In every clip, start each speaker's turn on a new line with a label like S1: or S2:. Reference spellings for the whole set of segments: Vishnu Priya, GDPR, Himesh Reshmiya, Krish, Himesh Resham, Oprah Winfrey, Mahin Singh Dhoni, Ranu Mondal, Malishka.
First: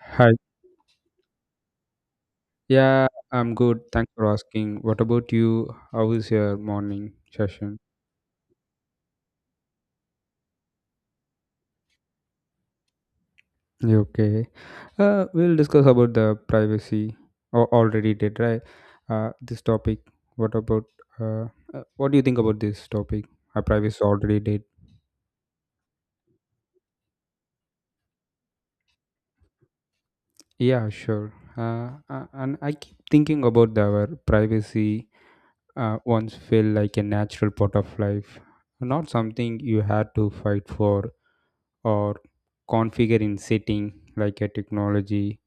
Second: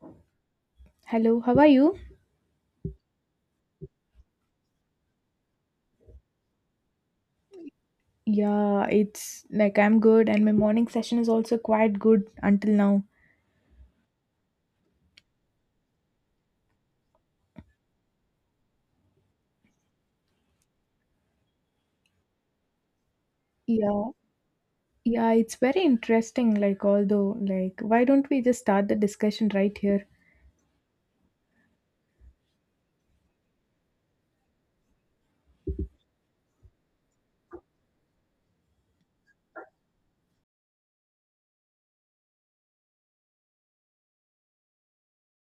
S1: Hi.
S2: Hello, how are you?
S1: Yeah, I'm good. Thanks for asking. What about you? How is your morning session?
S2: Yeah, it's like I'm good, and my morning session is also quite good until now.
S1: You okay. We'll discuss about the privacy. Or already did, right? This topic. What about? Uh, what do you think about this topic? Our privacy
S2: Yeah,
S1: already did.
S2: yeah, it's very interesting. Like, although, like, why don't we just start the discussion right here?
S1: Yeah, sure. And I keep thinking about our privacy. Once felt like a natural part of life, not something you had to fight for or configure in setting like a technology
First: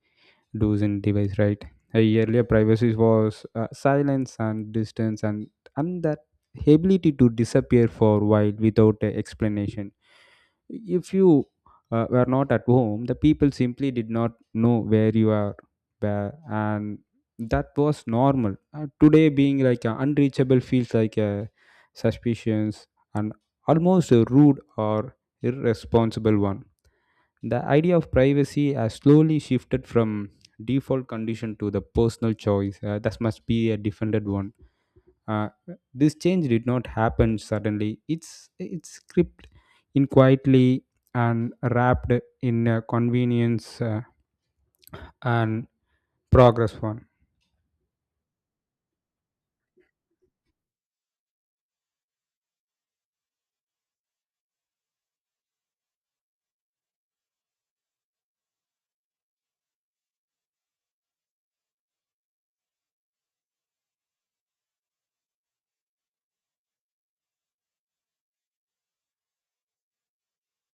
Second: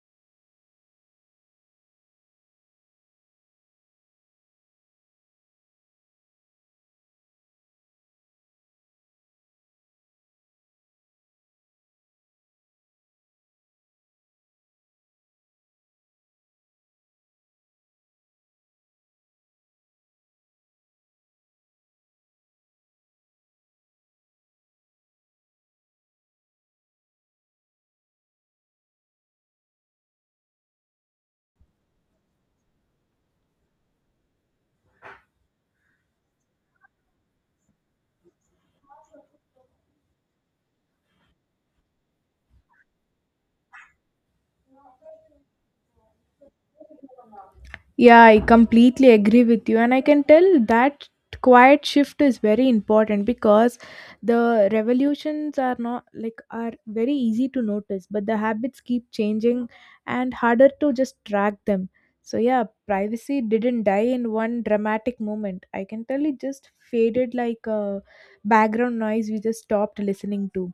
S1: does in device, right? Earlier privacy was silence and distance, and that ability to disappear for a while without a explanation. If you were not at home, the people simply did not know where you are, where, and that was normal. Today, being like unreachable feels like a suspicious and almost a rude or irresponsible one. The idea of privacy has slowly shifted from default condition to the personal choice. That must be a defended one. Uh, this change did not happen suddenly. It's scripted in quietly and wrapped in a convenience, and progress one.
S2: Yeah, I completely agree with you. And I can tell that quiet shift is very important because the revolutions are not like are very easy to notice, but the habits keep changing and harder to just track them. So yeah, privacy didn't die in one dramatic moment. I can tell it just faded like a background noise we just stopped listening to,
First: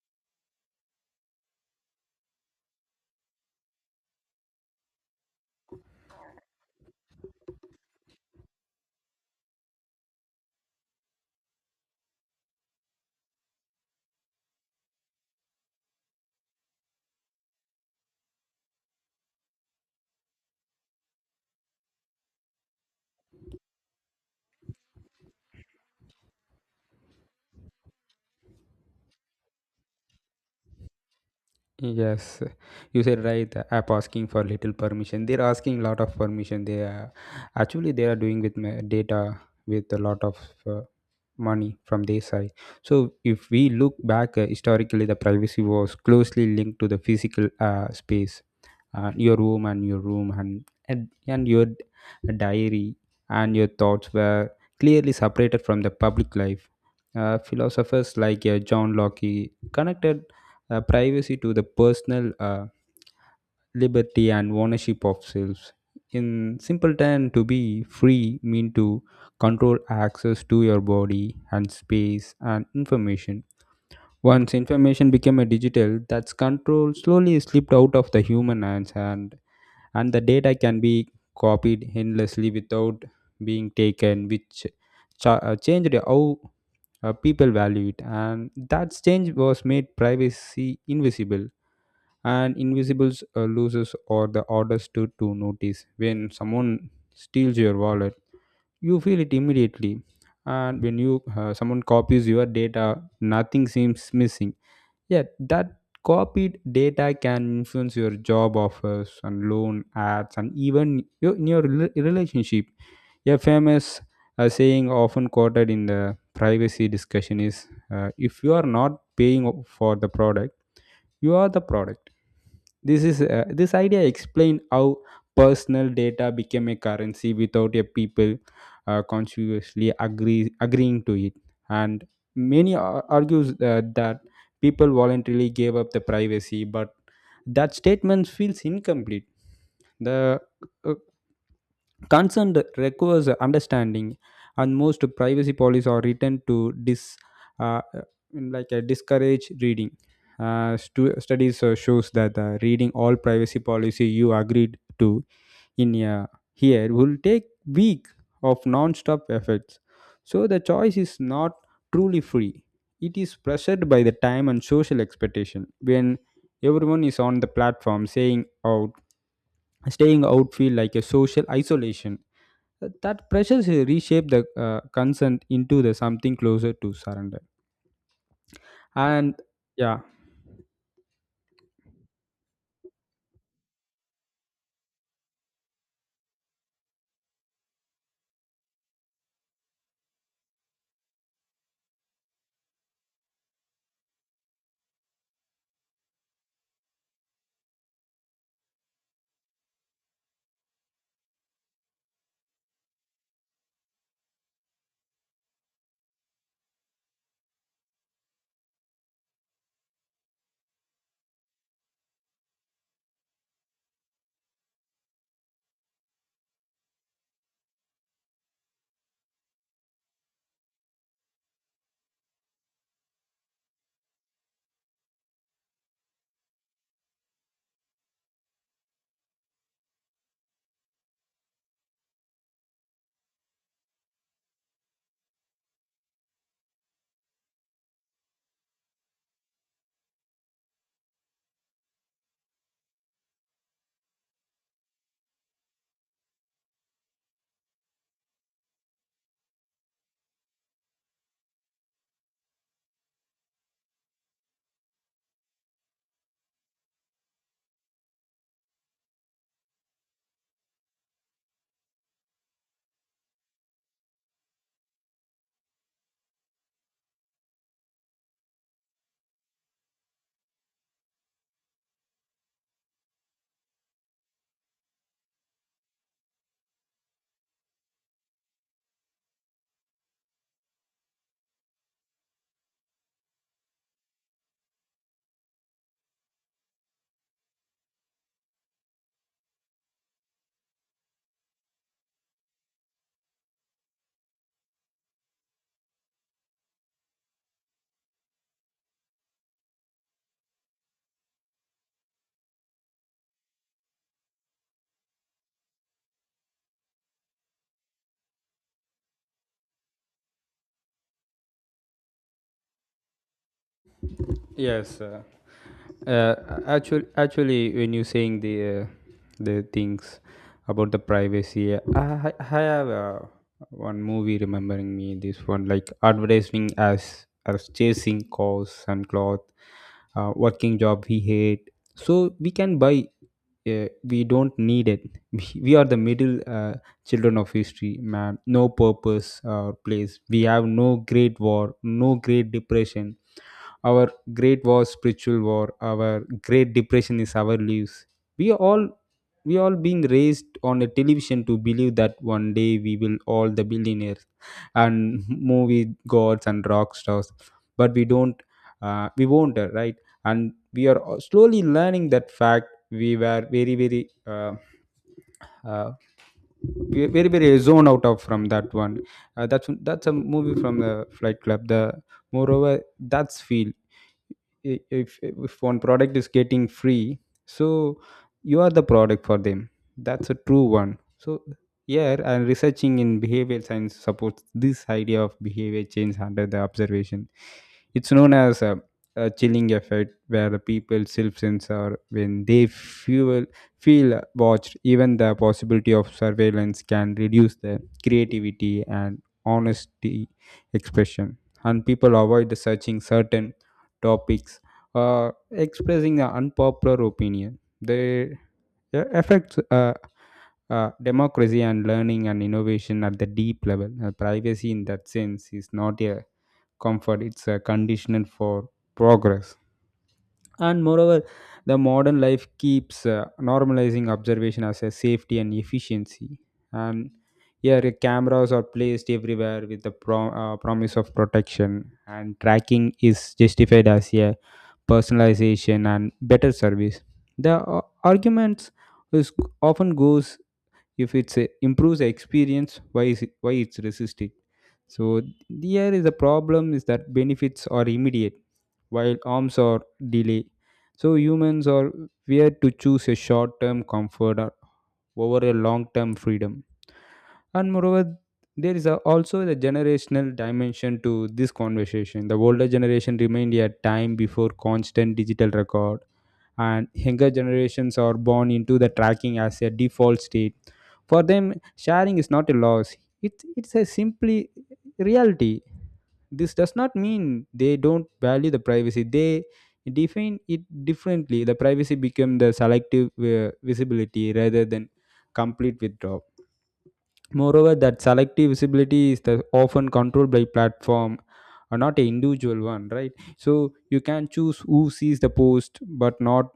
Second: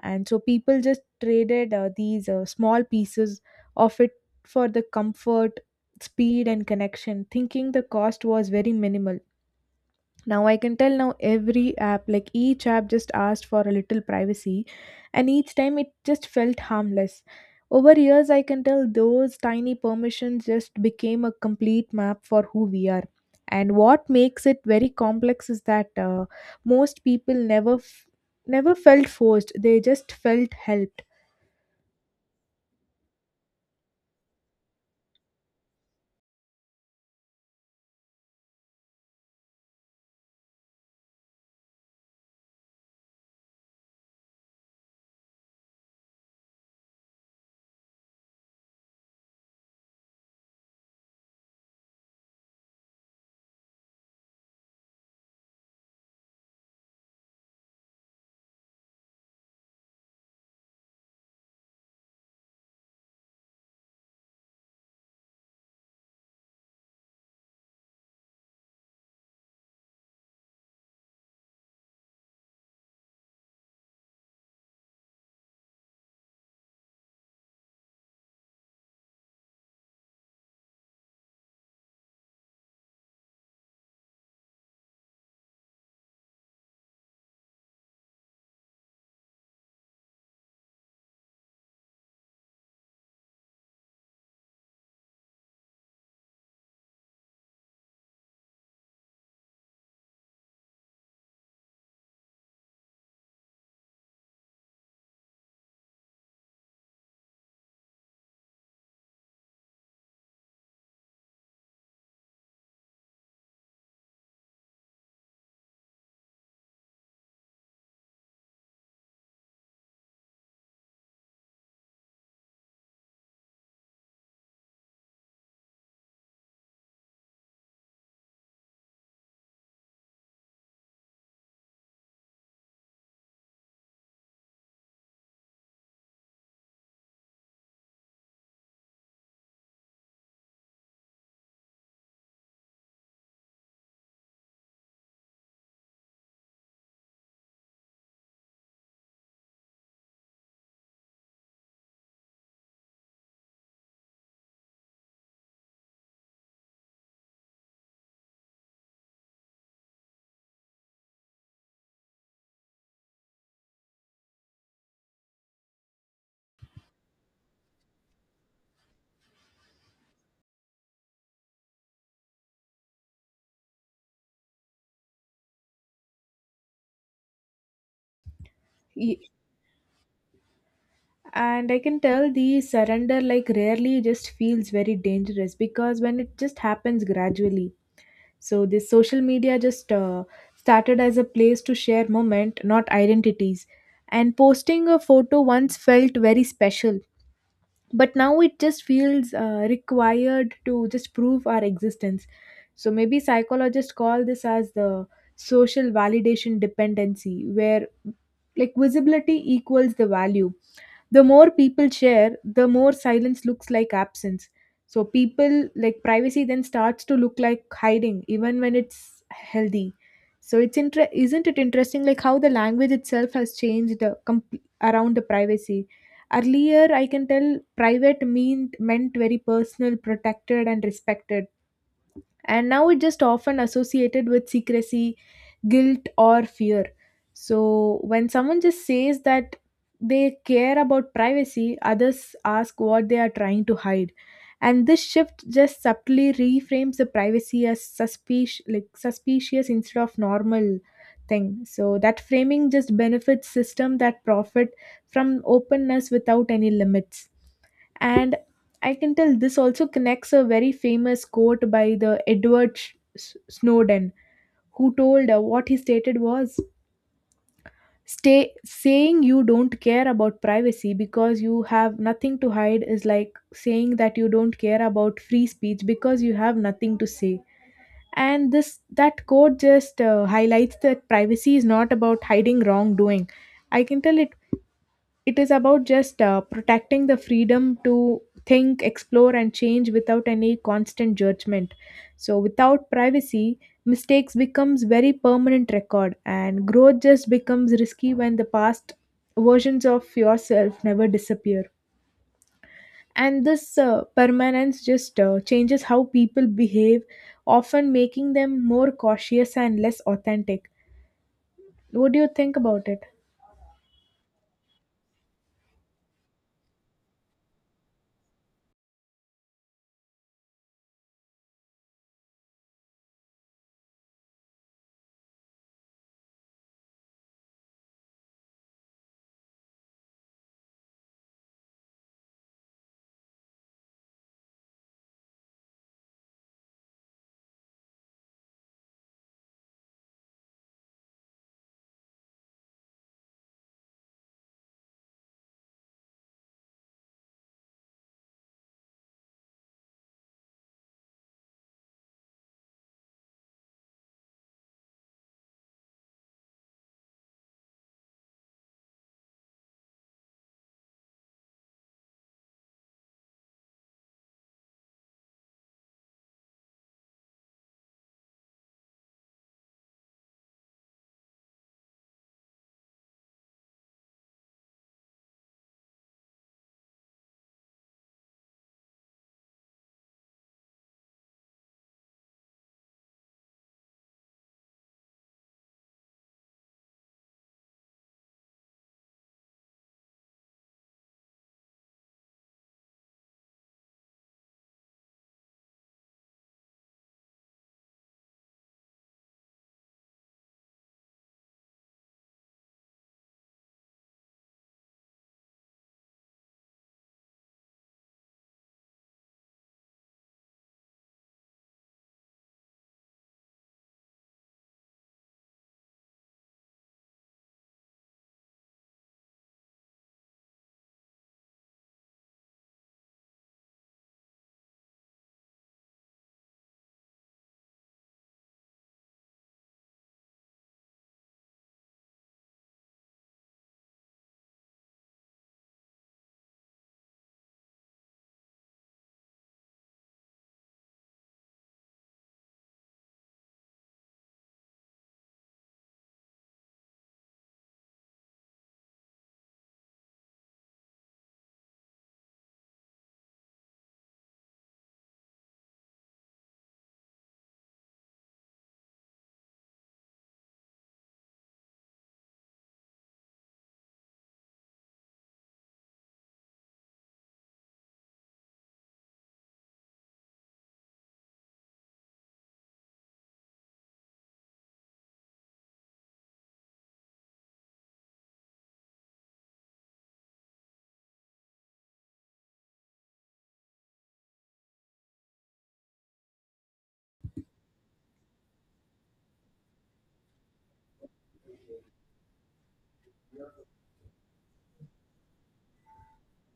S2: and so people just traded these small pieces of it for the comfort, speed, and connection, thinking the cost was very minimal. Now I can tell, now every app, like each app just asked for a little privacy, and each time it just felt harmless. Over years, I can tell those tiny permissions just became a complete map for who we are. And what makes it very complex is that most people never felt forced; they just felt helped.
S1: Yes, you said right. App asking for little permission. They're asking a lot of permission. They are, actually they are doing with my data with a lot of uh, money from their side. So if we look back historically, the privacy was closely linked to the physical space, your room and your room and your diary and your thoughts were clearly separated from the public life. Philosophers like John Locke connected privacy to the personal. Liberty and ownership of selves. In simple terms, to be free mean to control access to your body and space and information. Once information became a digital, that's control slowly slipped out of the human hands, and the data can be copied endlessly without being taken, which changed how people value it. And that change was made privacy invisible, and invisibles loses or the orders to notice. When someone steals your wallet, you feel it immediately, and when you someone copies your data, nothing seems missing, yet that copied data can influence your job offers and loan ads and even in your relationship. A famous saying often quoted in the privacy discussion is, if you are not paying for the product, you are the product. This idea explain how personal data became a currency without a people consciously agreeing to it, and many argues that people voluntarily gave up the privacy, but that statement feels incomplete. The uh, Concerned requires understanding, and most privacy policies are written to uh, in like a discourage reading. Studies shows that reading all privacy policy you agreed to in here will take week of non-stop efforts. So the choice is not truly free. It is pressured by the time and social expectation. When everyone is on the platform, saying out, staying out feel like a social isolation. That pressures reshape the consent into the something closer to surrender.
S2: Ye-
S1: And yeah,
S2: And I can tell the surrender like rarely just feels very dangerous because when it just happens gradually. So this social media just started as a place to share moment, not identities. And posting a photo once felt very special, but now it just feels required to just prove our existence. So maybe psychologists call this as the social validation dependency, where like visibility equals the value. The more people share, the more silence looks like absence. So people, like, privacy then starts to look like hiding even when it's healthy. So it's isn't it interesting like how the language itself has changed around the privacy. Earlier, I can tell private meant very personal, protected, and respected. And now it just often associated with secrecy, guilt, or fear. So when someone just says that they care about privacy, others ask what they are trying to hide. And this shift just subtly reframes the privacy as suspicious, like suspicious, instead of normal thing. So that framing just benefits system that profit from openness without any limits. And I can tell this also connects a very famous quote by the Edward Snowden, who told what he stated was, stay saying you don't care about privacy because you have nothing to hide is like saying that you don't care about free speech because you have nothing to say. And this that quote just highlights that privacy is not about hiding wrongdoing. I can tell it is about just protecting the freedom to think, explore, and change without any constant judgment. So without privacy, mistakes becomes very permanent record, and growth just becomes risky when the past versions of yourself never disappear. And this permanence just changes how people behave, often making them more cautious and less authentic. What do you think about it?
S1: yes. Uh, Actually, actually when you saying uh, the things about the privacy, I have one movie remembering me this one like advertising as chasing cause and cloth, working job we hate so we can buy we don't need it we are the middle children of history, man, no purpose or place. We have no great war, no great depression. Our great war spiritual war, our great depression is our lives. we are all we all being raised on a television to believe that one day we will all the billionaires and movie gods and rock stars. But we don't, we won't, right. And we are all slowly learning that fact. We were very very uh, we are very very zone out of from that one. That's a movie from the Flight Club. The moreover, that's feel, if one product is getting free, so you are the product for them. That's a true one. So yeah, and researching in behavioral science supports this idea of behavior change under the observation. It's known as a chilling effect where the people self-censor when they feel watched. Even the possibility of surveillance can reduce the creativity and honesty expression, and people avoid the searching certain topics or expressing an unpopular opinion. They affects democracy and learning and innovation at the deep level. Privacy, in that sense, is not a comfort; it's a condition for progress. And moreover, the modern life keeps normalizing observation as a safety and efficiency. And here, cameras are placed everywhere with the promise of protection, and tracking is justified as a personalization and better service. The arguments is often goes, if it improves the experience, why it's resisting? So here is the problem is that benefits are immediate while harms are delay. So humans are weird to choose a short-term comfort over a long-term freedom. And moreover, there is also the generational dimension to this conversation. The older generation remained a time before constant digital record, and younger generations are born into the tracking as a default state. For them, sharing is not a loss. It's a simply reality. This does not mean they don't value the privacy, they define it differently. The privacy become the selective visibility rather than complete withdrawal. Moreover, that selective visibility is the often controlled by platform or not a individual one, right? So you can choose who sees the post, but not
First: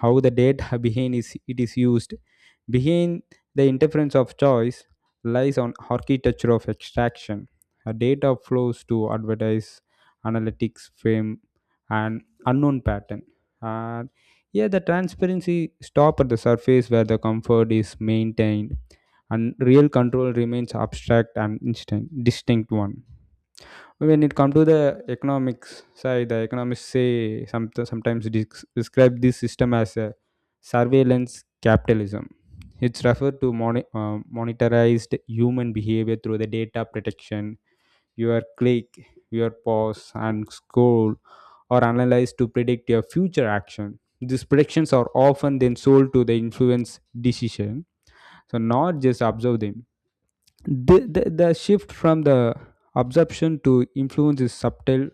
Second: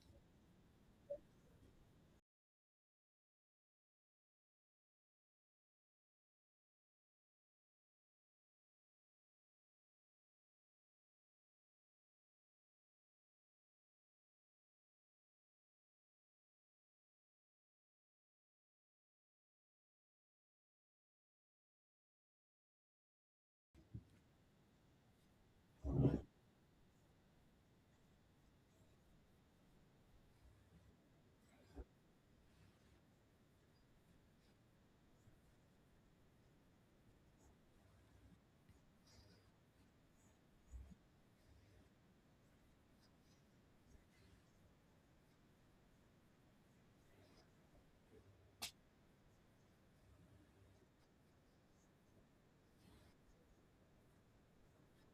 S1: how the data behind is it is used. Behind the interference of choice lies on architecture of extraction. A data flows to advertise, analytics, fame, and unknown pattern. And yeah, the transparency stop at the surface where the comfort is maintained, and real control remains abstract and instant, distinct one. When it comes to the economics side, the economists sometimes describe this system as a surveillance capitalism. It's referred to monetarized human behavior through the data protection, your click, your pause, and scroll or analyzed to predict your future action. These predictions are often then sold to the influence decision. So not just observe them. The shift from the absorption to influence is subtle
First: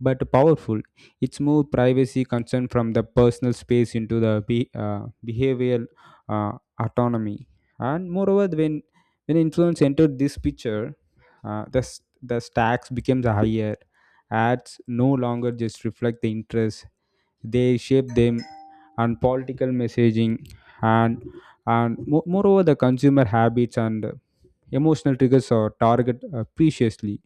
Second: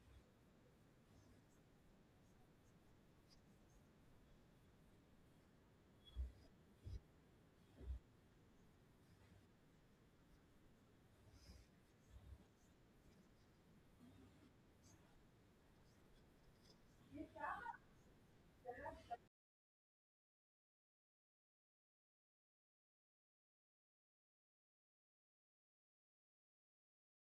S1: but powerful. It's moved privacy concern from the personal space into the behavioral uh, autonomy. And moreover, when influence entered this picture, the stacks becomes higher. Ads no longer just reflect the interest; they shape them, and political messaging and and moreover the consumer habits and emotional triggers are target preciously.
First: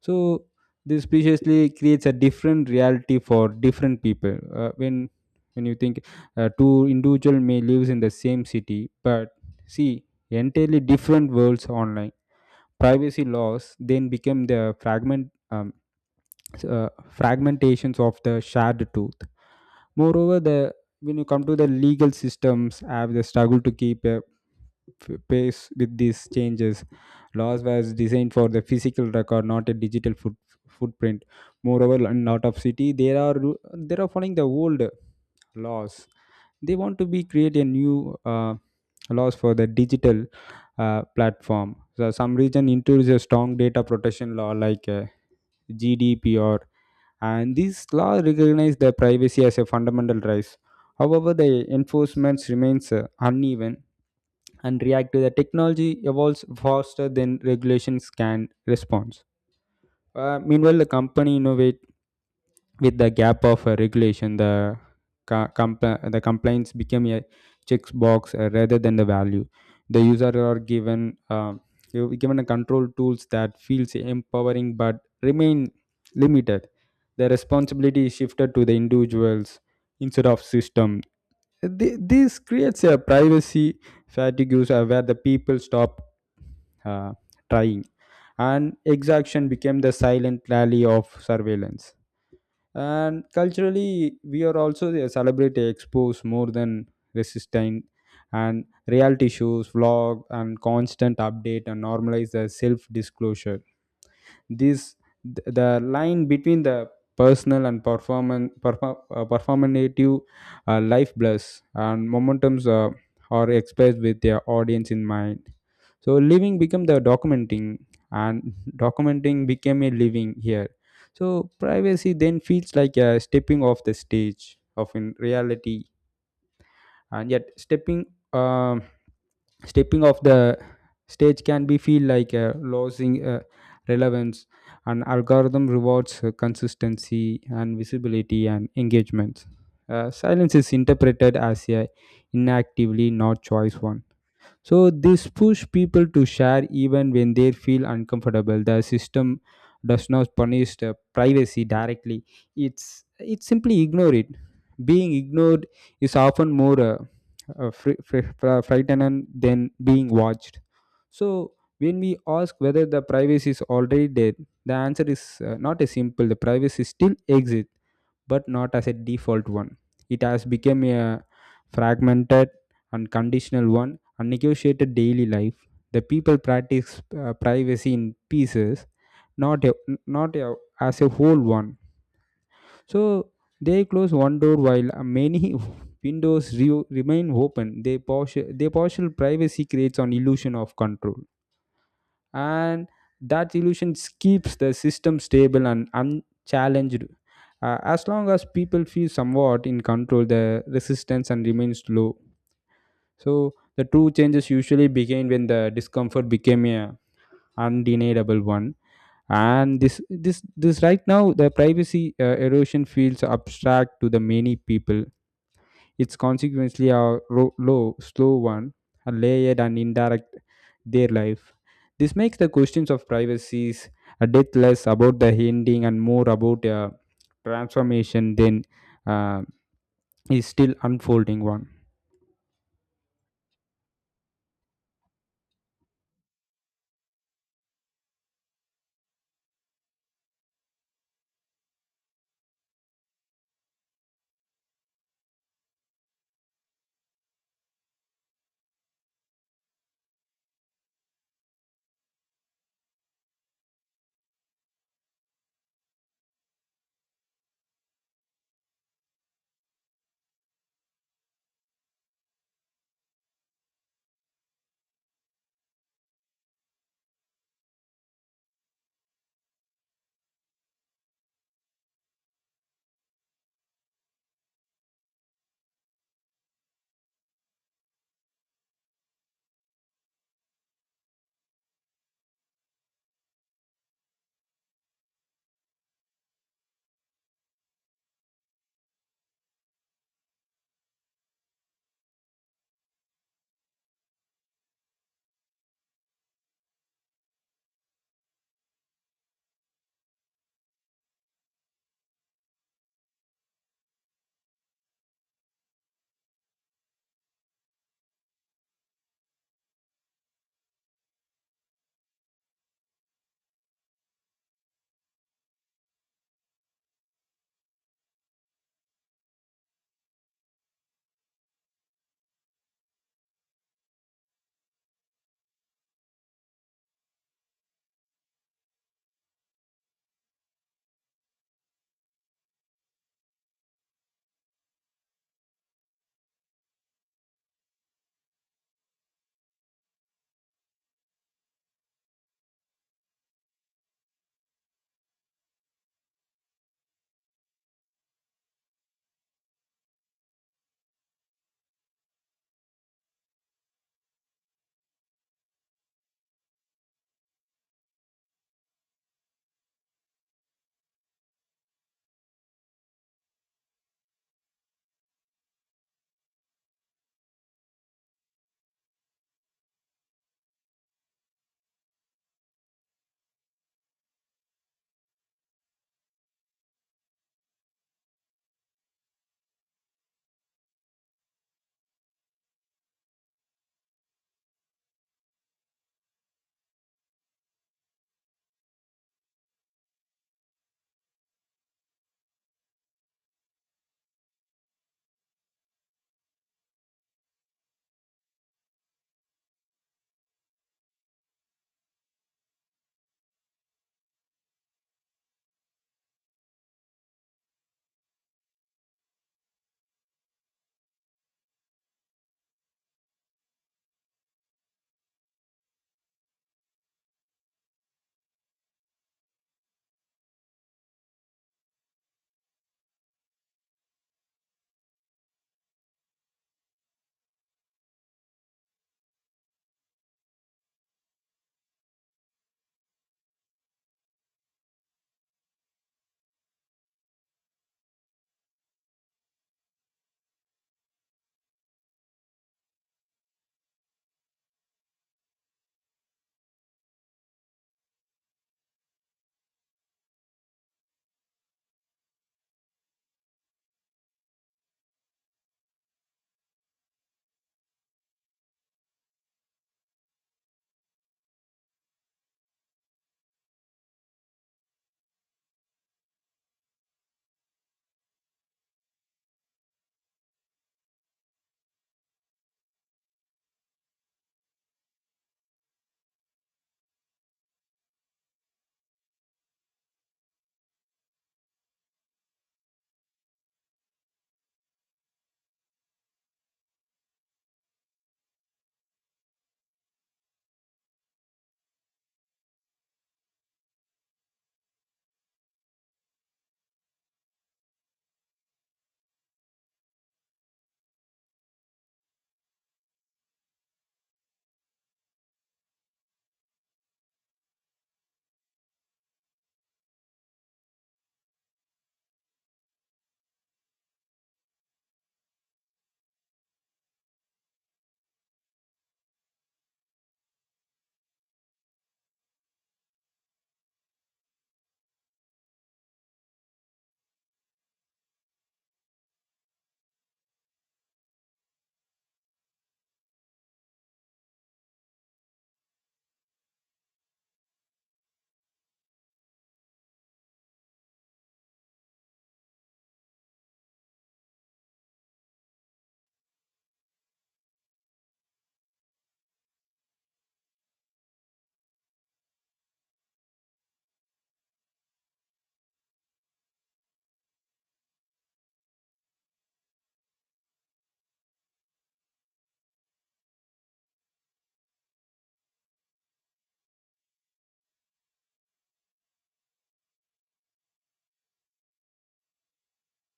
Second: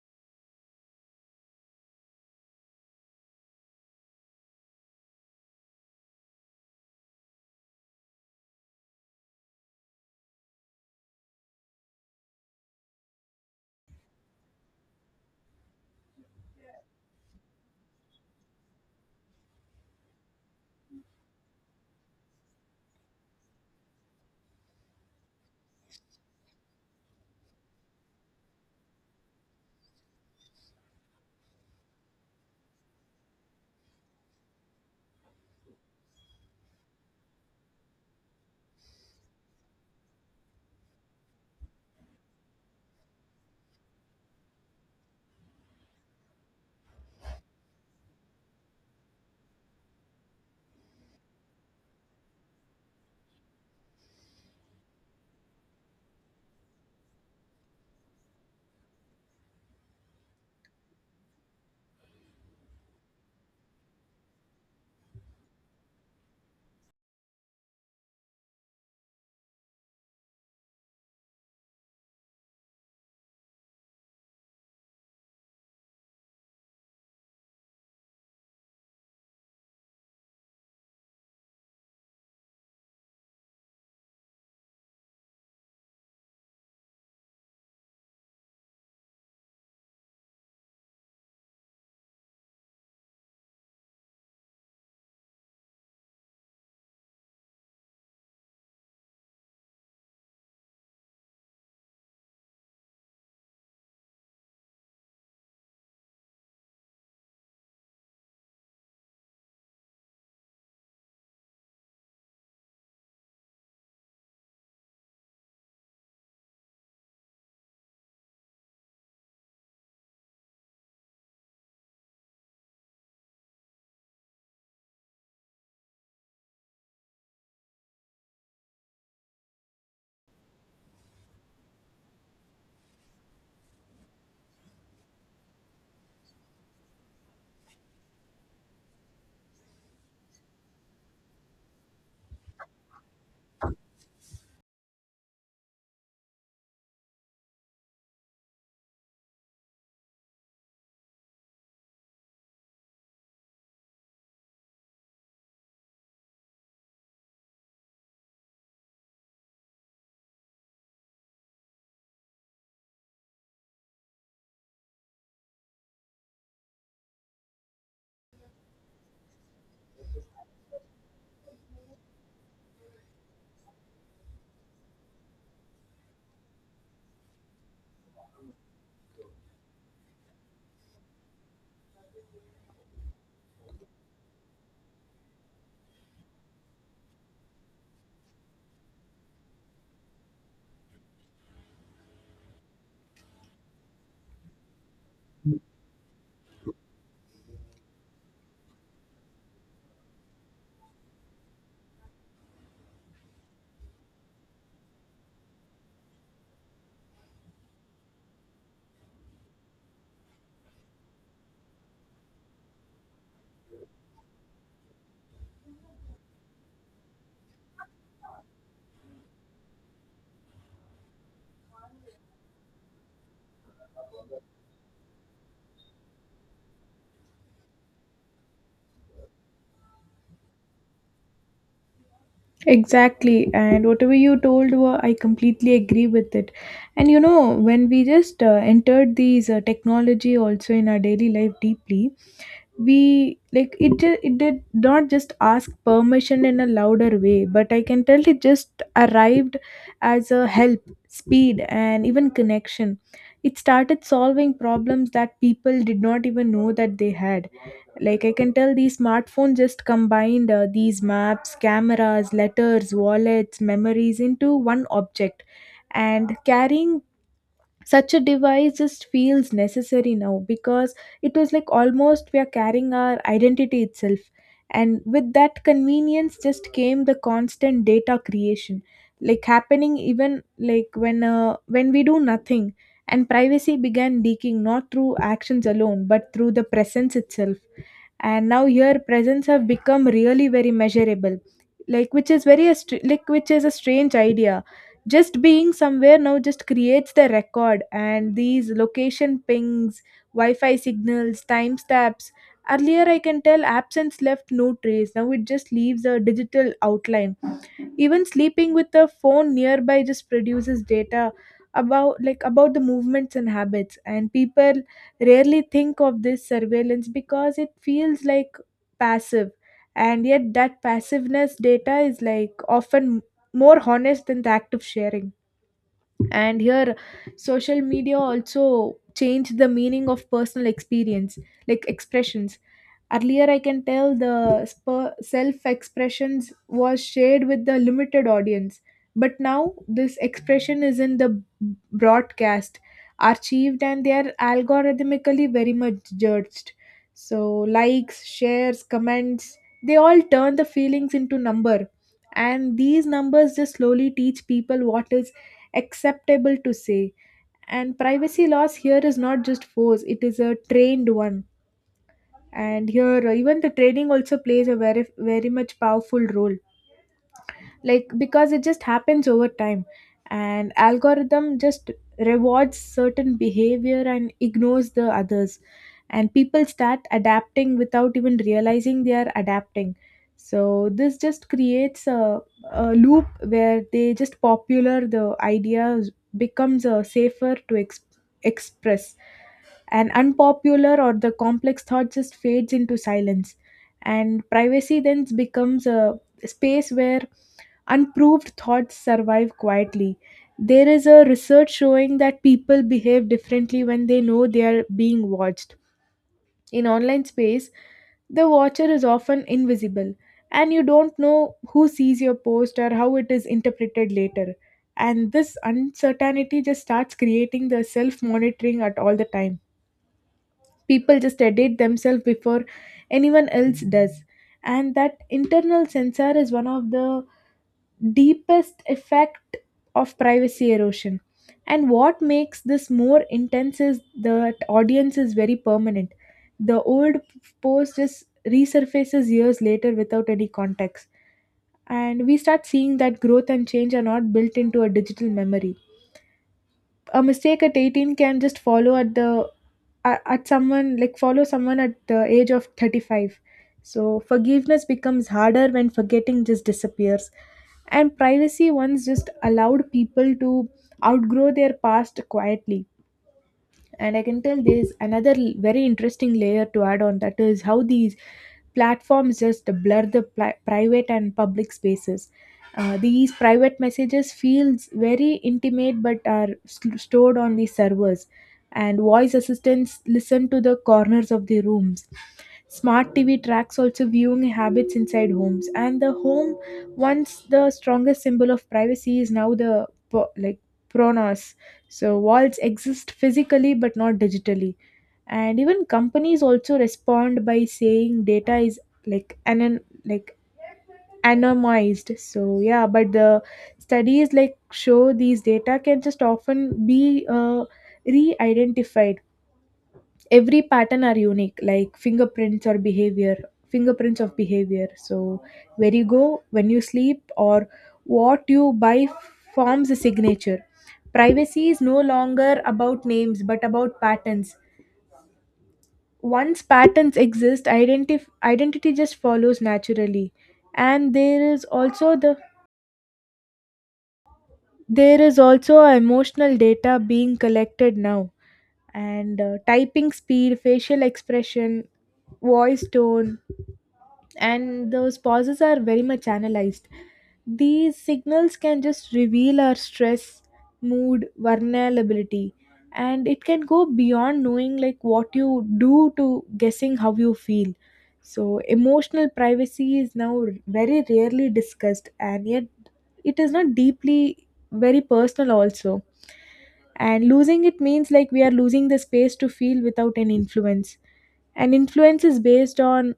S1: So this preciously creates a different reality for different people. uh, when when you think, two individual may lives in the same city but see entirely different worlds online. Privacy laws then become the fragment uh, fragmentations of the shared truth. Moreover, the when you come to the legal systems, have the struggle to keep a pace with these changes. Laws was designed for the physical record, not a digital footprint. Moreover, in lot of city, there are they are following the old laws. They want to be create a new laws for the digital platform. So some region introduces a strong data protection law like. GDPR, and these laws recognize the privacy as a fundamental right. However, the enforcement remains uneven and react to the technology evolves faster than regulations can respond. Meanwhile, the company innovate with the gap of regulation, the the compliance became a checkbox rather than the value. The user are given given a control tools that feels empowering but remain limited. The responsibility is shifted to the individuals instead of system. This creates a privacy fatigue where the people stop uh, trying, and exaction became the silent rally of surveillance. And culturally, we are also they celebrate expos more than resistant, and reality shows vlog and constant update and normalize the self disclosure. this the line between the personal and performative life blurs, and momentums are expressed with their audience in mind. So living become the documenting, and documenting became a living here. So privacy then feels like a stepping off the stage of in reality, and yet um, stepping off the stage can be feel like losing relevance. An algorithm rewards consistency and visibility and engagement. Silence is interpreted as a inactively not choice one. So this push people to share even when they feel uncomfortable. The system does not punish the privacy directly. It's it simply ignore it. Being ignored is often more frightening than being watched. So when we ask whether the privacy is already dead, the answer is not a simple. The privacy still exists but not as a default one. It has become a fragmented and conditional one and negotiated daily life. The people practice privacy in pieces, not a, not a, as a whole one. So they close one door while many remain open. Their partial privacy creates an illusion of control and that illusion keeps the system stable and unchallenged. As long as people feel somewhat in control, the resistance and remains low. So the true changes usually begin when the discomfort became a undeniable one. And this right now the privacy erosion feels abstract to the many people, it's consequently low, slow one, a layered and indirect their life. This makes the questions of privacies a death less about the ending and more about a transformation than uh, is still unfolding one.
S2: Exactly, and whatever you told, wa I completely agree with it. And you know, when we just entered these technology also in our daily life deeply, we like it. It did not just ask permission in a louder way, but I can tell it just arrived as a help, speed, and even connection. It started solving problems that people did not even know that they had. Like, I can tell the smartphone just combined these maps, cameras, letters, wallets, memories into one object. And carrying such a device just feels necessary now, because it was like almost we are carrying our identity itself. And with that convenience just came the constant data creation, like happening even like when we do nothing. And privacy began leaking not through actions alone but through the presence itself. And now here presents have become really very measurable, like which is a strange idea. Just being somewhere now just creates the record, and these location pings, Wi-Fi signals, timestamps. Earlier, I can tell absence left no trace, now it just leaves a digital outline. Even sleeping with a phone nearby just produces data about, like, about the movements and habits. And people rarely think of this surveillance because it feels like passive. And yet that passiveness data is like often more honest than the act of sharing. And here social media also changed the meaning of personal experience, like expressions. Earlier, I can tell the self expressions was shared with the limited audience. But now this expression is in the broadcast, archived, and they are algorithmically very much judged. So, likes, shares, comments, they all turn the feelings into number. And these numbers just slowly teach people what is acceptable to say. And privacy loss here is not just force; it is a trained one. And here even the training also plays a very very much powerful role, like because it just happens over time. And algorithm just rewards certain behavior and ignores the others. And people start adapting without even realizing they are adapting. So this just creates a loop where they just popular the ideas becomes a safer to express. And unpopular or the complex thought just fades into silence. And privacy then becomes a space where unproved thoughts survive quietly. There is a research showing that people behave differently when they know they are being watched. In online space, the watcher is often invisible, and you don't know who sees your post or how it is interpreted later. And this uncertainty just starts creating the self monitoring at all the time. People just edit themselves before anyone else does. And that internal censor is one of the deepest effect of privacy erosion. And what makes this more intense is that audience is very permanent. The old post just resurfaces years later without any context. And we start seeing that growth and change are not built into a digital memory. A mistake at 18 can just follow at the at someone like follow someone at the age of 35. So forgiveness becomes harder when forgetting just disappears. And privacy once just allowed people to outgrow their past quietly. And I can tell there's another very interesting layer to add on that is how these platforms just blur the private and public spaces. These private messages feels very intimate but are stored on the servers. And voice assistants listen to the corners of the rooms. Smart TV tracks also viewing habits inside homes. And the home once the strongest symbol of privacy is now the like pronos. So walls exist physically but not digitally. And even companies also respond by saying data is like anonymized. So yeah, but the studies like show these data can just often be re-identified. Every pattern are unique like fingerprints or behavior, fingerprints of behavior. So where you go, when you sleep, or what you buy forms a signature. Privacy is no longer about names but about patterns. Once patterns exist, identity just follows naturally. And there is also emotional data being collected now. And typing speed, facial expression, voice tone, and those pauses are very much analyzed. These signals can just reveal our stress, mood, vulnerability. And it can go beyond knowing like what you do to guessing how you feel. So, emotional privacy is now very rarely discussed, and yet it is not deeply very personal, also. And losing it means like we are losing the space to feel without an influence. And influence is based on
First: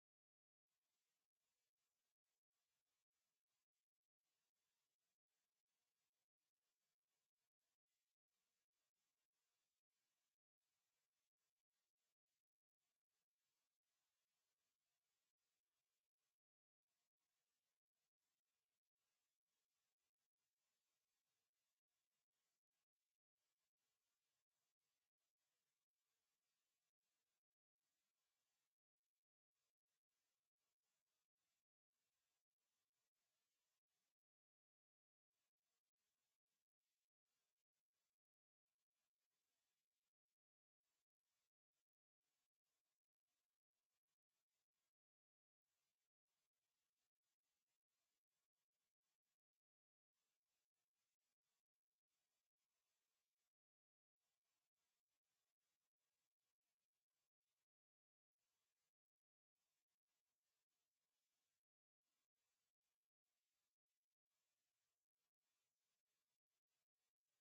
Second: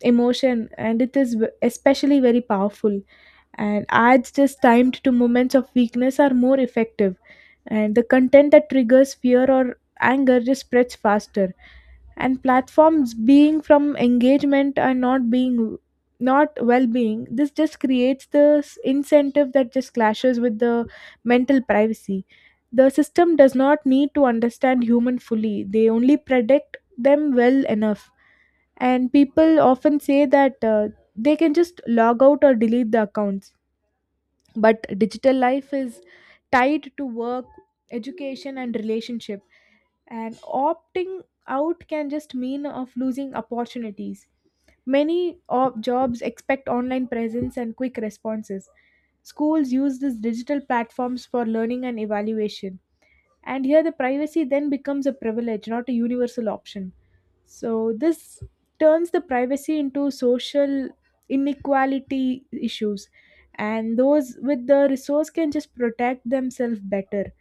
S2: emotion and especially very powerful, and ads just timed to moments of weakness are more effective, and the content that triggers fear or anger just spreads faster, and platforms being from engagement and not being not well-being, this just creates the incentive that just clashes with the mental privacy. The system does not need to understand human fully, they only predict them well enough. And people often say that they can just log out or delete the accounts, but digital life is tied to work, education and relationship, and opting out can just mean of losing opportunities. Many of jobs expect online presence and quick responses. Schools use these digital platforms for learning and evaluation, and here the privacy then becomes a privilege, not a universal option. So this turns the privacy into social inequality issues, and those with the resource can just protect themselves better,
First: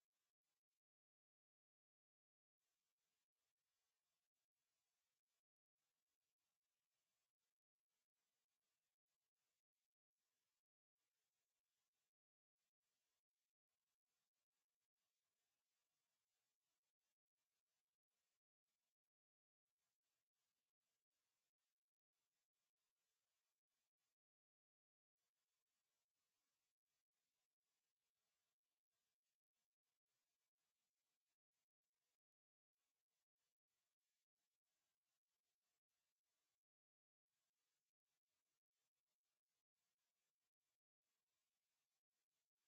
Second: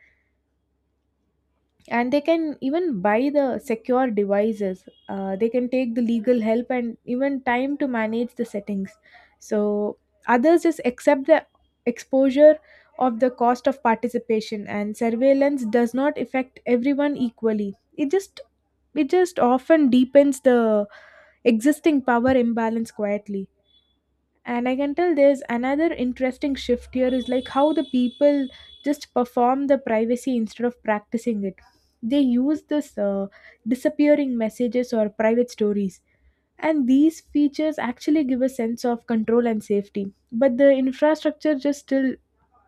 S2: and they can even buy the secure devices. They can take the legal help and even time to manage the settings. So others just accept the exposure of the cost of participation, and surveillance does not affect everyone equally. It just often deepens the existing power imbalance quietly. And I can tell there's another interesting shift here is like how the people just perform the privacy instead of practicing it. They use this disappearing messages or private stories, and these features actually give a sense of control and safety, but the infrastructure just still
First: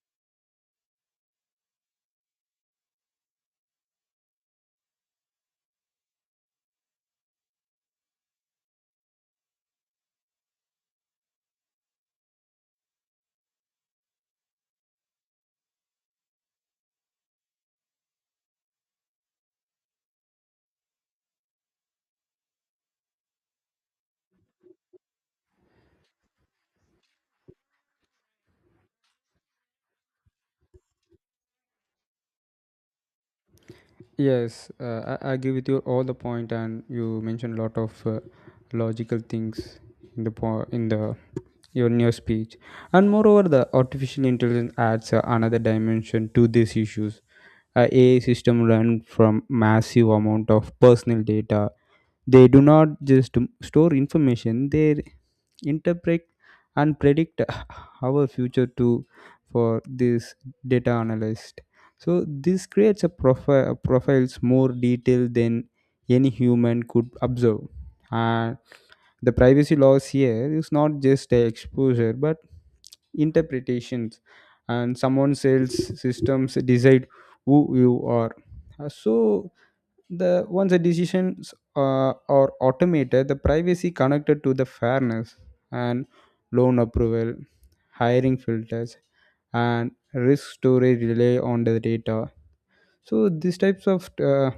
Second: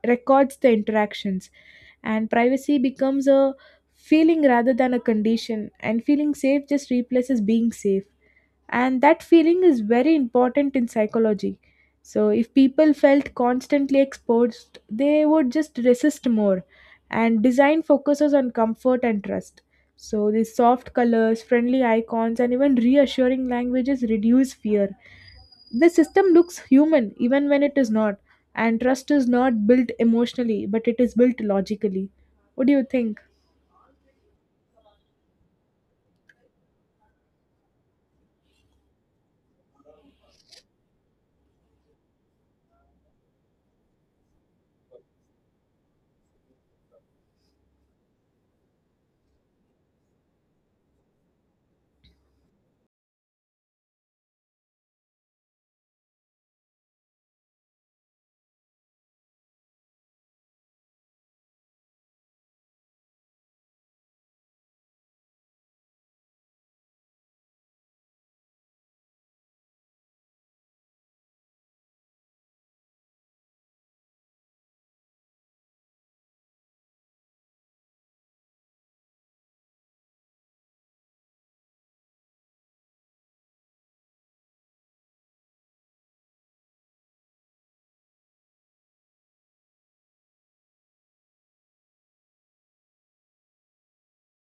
S2: records the interactions. And privacy becomes a feeling rather than a condition, and feeling safe just replaces being safe. And that feeling is very important in psychology. So if people felt constantly exposed, they would just resist more. And design focuses on comfort and trust, so these soft colors, friendly icons and even reassuring languages reduce fear. The system looks human even when it is not, and trust is not built emotionally, but it is built logically. What do you think?
S1: Yes, I agree with you all the point, and you mentioned a lot of logical things in in the your new speech, and moreover, the artificial intelligence adds another dimension to these issues. A AI system learn from massive amount of personal data. They do not just store information, they interpret and predict our future too for this data analyst. So this creates a profiles more detailed than any human could observe. And the privacy laws here is not just a exposure but interpretations and someone else systems decide who you are. So the once the decisions are automated, the privacy connected to the fairness and loan approval, hiring filters, and risk storage rely on the data. So these types of uh,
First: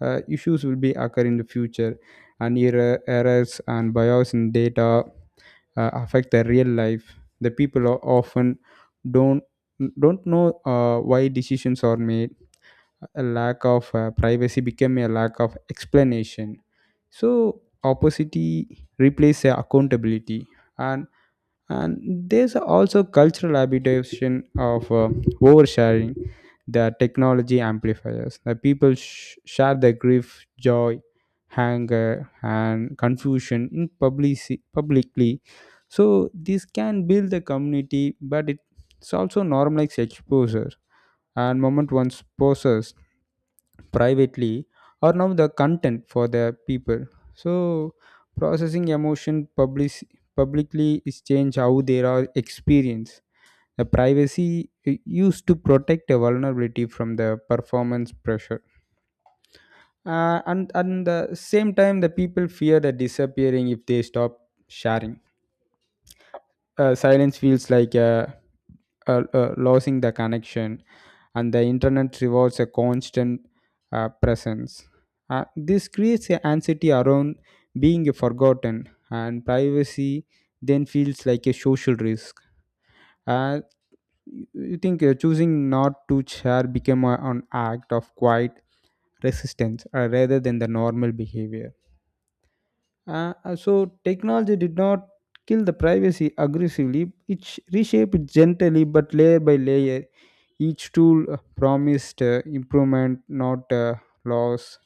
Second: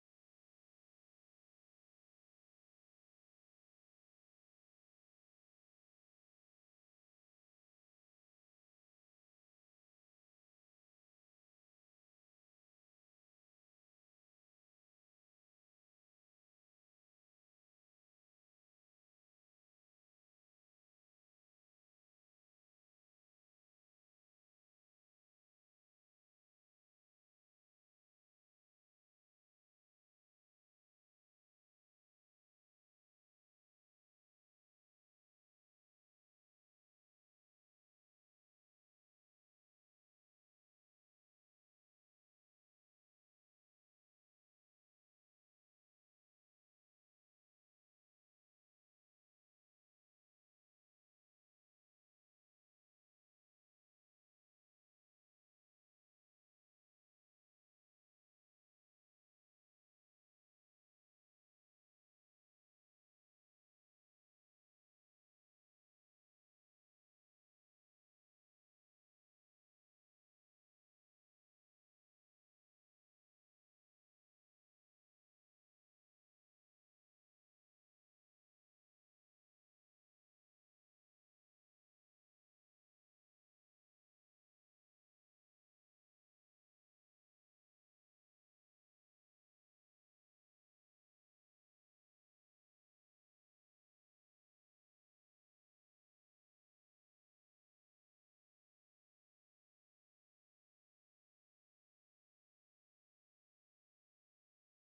S1: uh, issues will be occur in the future, and errors and bias in data affect the real life. The people are often don't don't know why decisions are made, a lack of privacy became a lack of explanation, so opacity replaces accountability. And and there's also cultural habitation of oversharing, the technology amplifiers the people share their grief, joy, anger and confusion publicly. So this can build the community but it's also normalizes exposure, and moment once poses privately are now the content for the people. So processing emotion publicly is change how they are experienced. The privacy used to protect a vulnerability from the performance pressure, and the same time the people fear the disappearing if they stop sharing. Silence feels like a losing the connection, and the internet rewards a constant presence. This creates an anxiety around being forgotten, and privacy then feels like a social risk. Uh, you think choosing not to share became an act of quiet resistance, rather than the normal behavior. So technology did not kill the privacy aggressively. It reshaped it gently, but layer by layer. Each tool promised improvement, not loss.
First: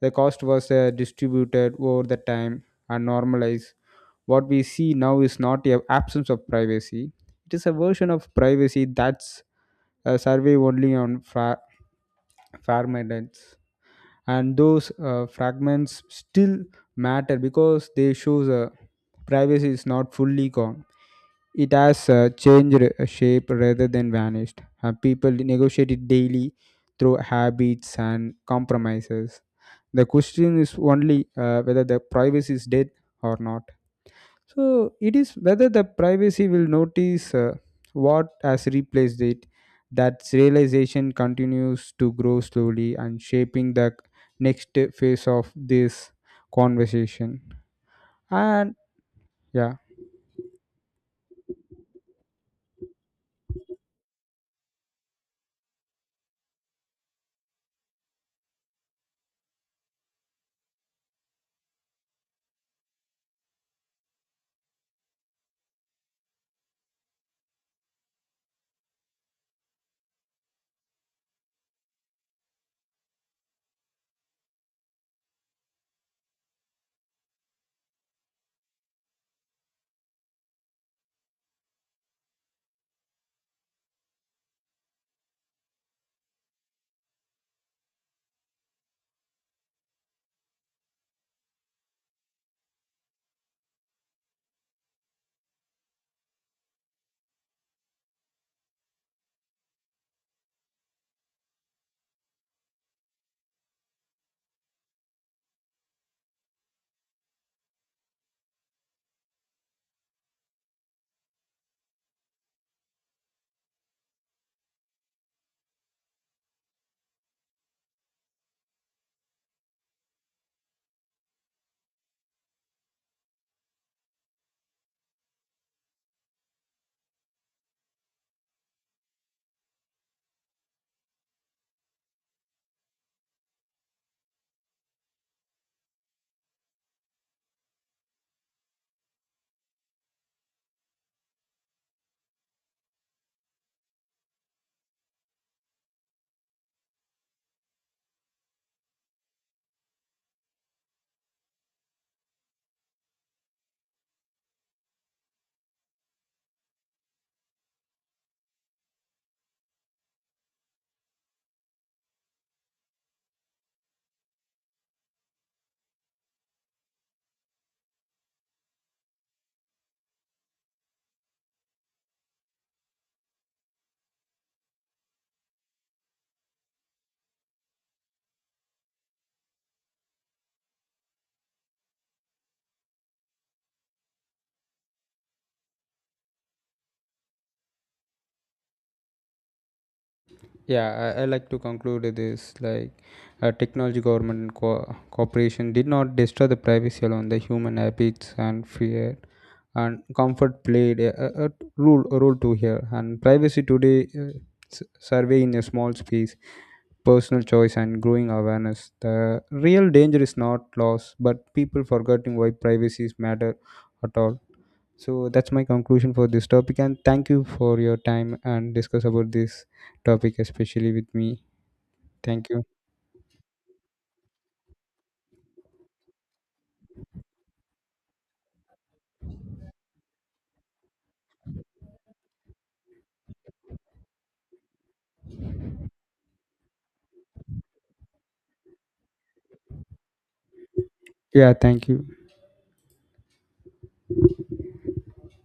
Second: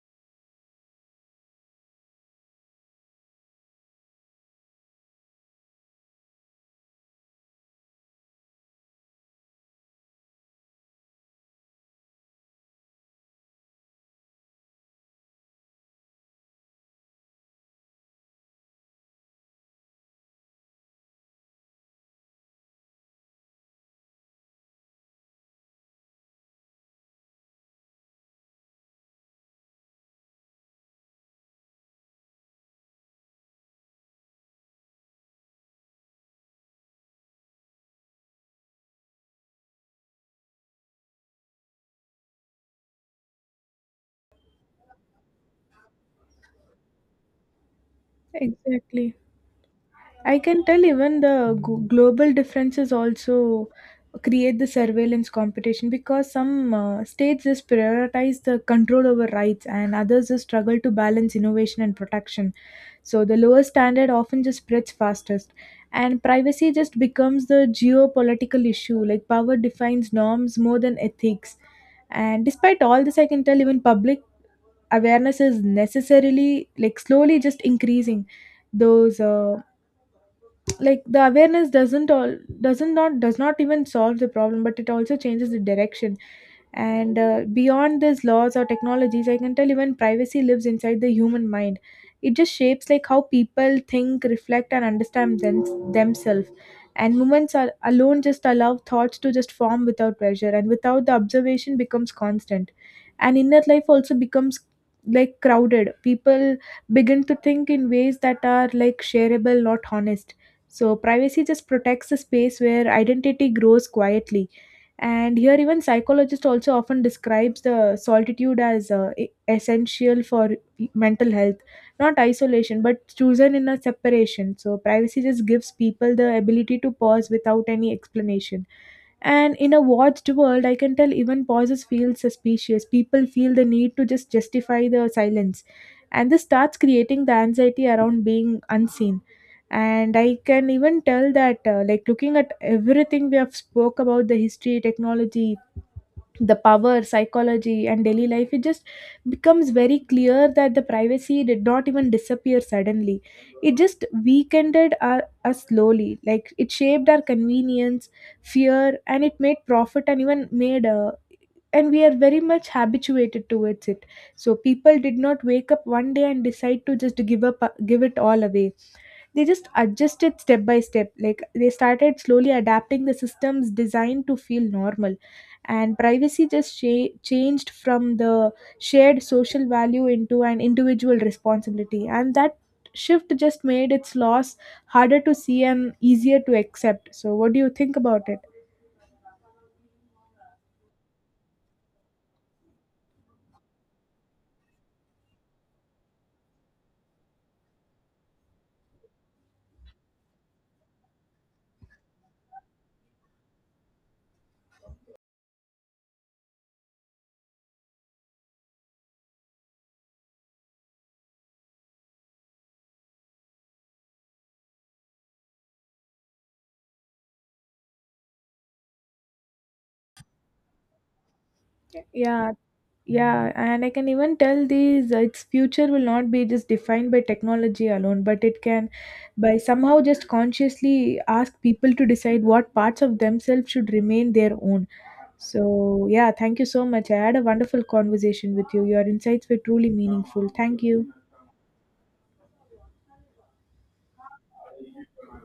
S1: The cost was distributed over the time and normalized. What we see now is not a absence of privacy. It is a version of privacy that's survey only on farmlands, and those fragments still matter because they shows privacy is not fully gone. It has changed shape rather than vanished. People negotiate it daily through habits and compromises. The question is only whether the privacy is dead or not, so it is whether the privacy will notice what has replaced it. That realization continues to grow slowly and shaping the next phase of this conversation. And
S2: Exactly.
S1: yeah.
S2: I can tell even the global differences also create the surveillance competition, because some states just prioritize the control over rights, and others just struggle to balance innovation and protection. So the lower standard often just spreads fastest. And privacy just becomes the geopolitical issue, like power defines norms more than ethics. And despite all this, I can tell even public awareness is necessarily like slowly just increasing those like the awareness doesn't all doesn't not does not even solve the problem, but it also changes the direction. And beyond these laws or technologies, I can tell even privacy lives inside the human mind. It just shapes like how people think, reflect and understand themselves. And moments are alone just allow thoughts to just form without pressure, and without the observation becomes constant, and inner life also becomes like crowded. People begin to think in ways that are like shareable, not honest. So, privacy just protects the space where identity grows quietly. And here, even psychologists also often describes the solitude as essential for mental health, not isolation, but chosen in a separation. So, privacy just gives people the ability to pause without any explanation. And in a watched world, I can tell even pauses feel suspicious. People feel the need to just justify the silence. And this starts creating the anxiety around being unseen. And I can even tell that, like looking at everything we have spoke about the history, technology, the power psychology and daily life, it just becomes very clear that the privacy did not even disappear suddenly. It just weakened us slowly, like it shaped our convenience, fear, and it made profit and even made and we are very much habituated towards it. So people did not wake up one day and decide to just give up give it all away. They just adjusted step by step, like they started slowly adapting the systems designed to feel normal. And privacy just changed from the shared social value into an individual responsibility, and that shift just made its loss harder to see and easier to accept. So what do you think about it?
S1: yeah I like to conclude this like technology, government and cooperation did not destroy the privacy alone, the human habits and fear and comfort played a role to here, and privacy today survey in a small space, personal choice and growing awareness. The real danger is not loss but people forgetting why privacies matter at all. So that's my conclusion for this topic, and thank you for your time and discuss about this topic especially with me.
S2: Yeah.
S1: Thank you.
S2: Yeah, and I can even tell these its future will not be just defined by technology alone, but it can by somehow just consciously ask people to decide what parts of themselves should remain their own. So, yeah, thank you so much. I had a wonderful conversation with you. Your insights were truly meaningful. Thank you.
S1: Yeah, thank you.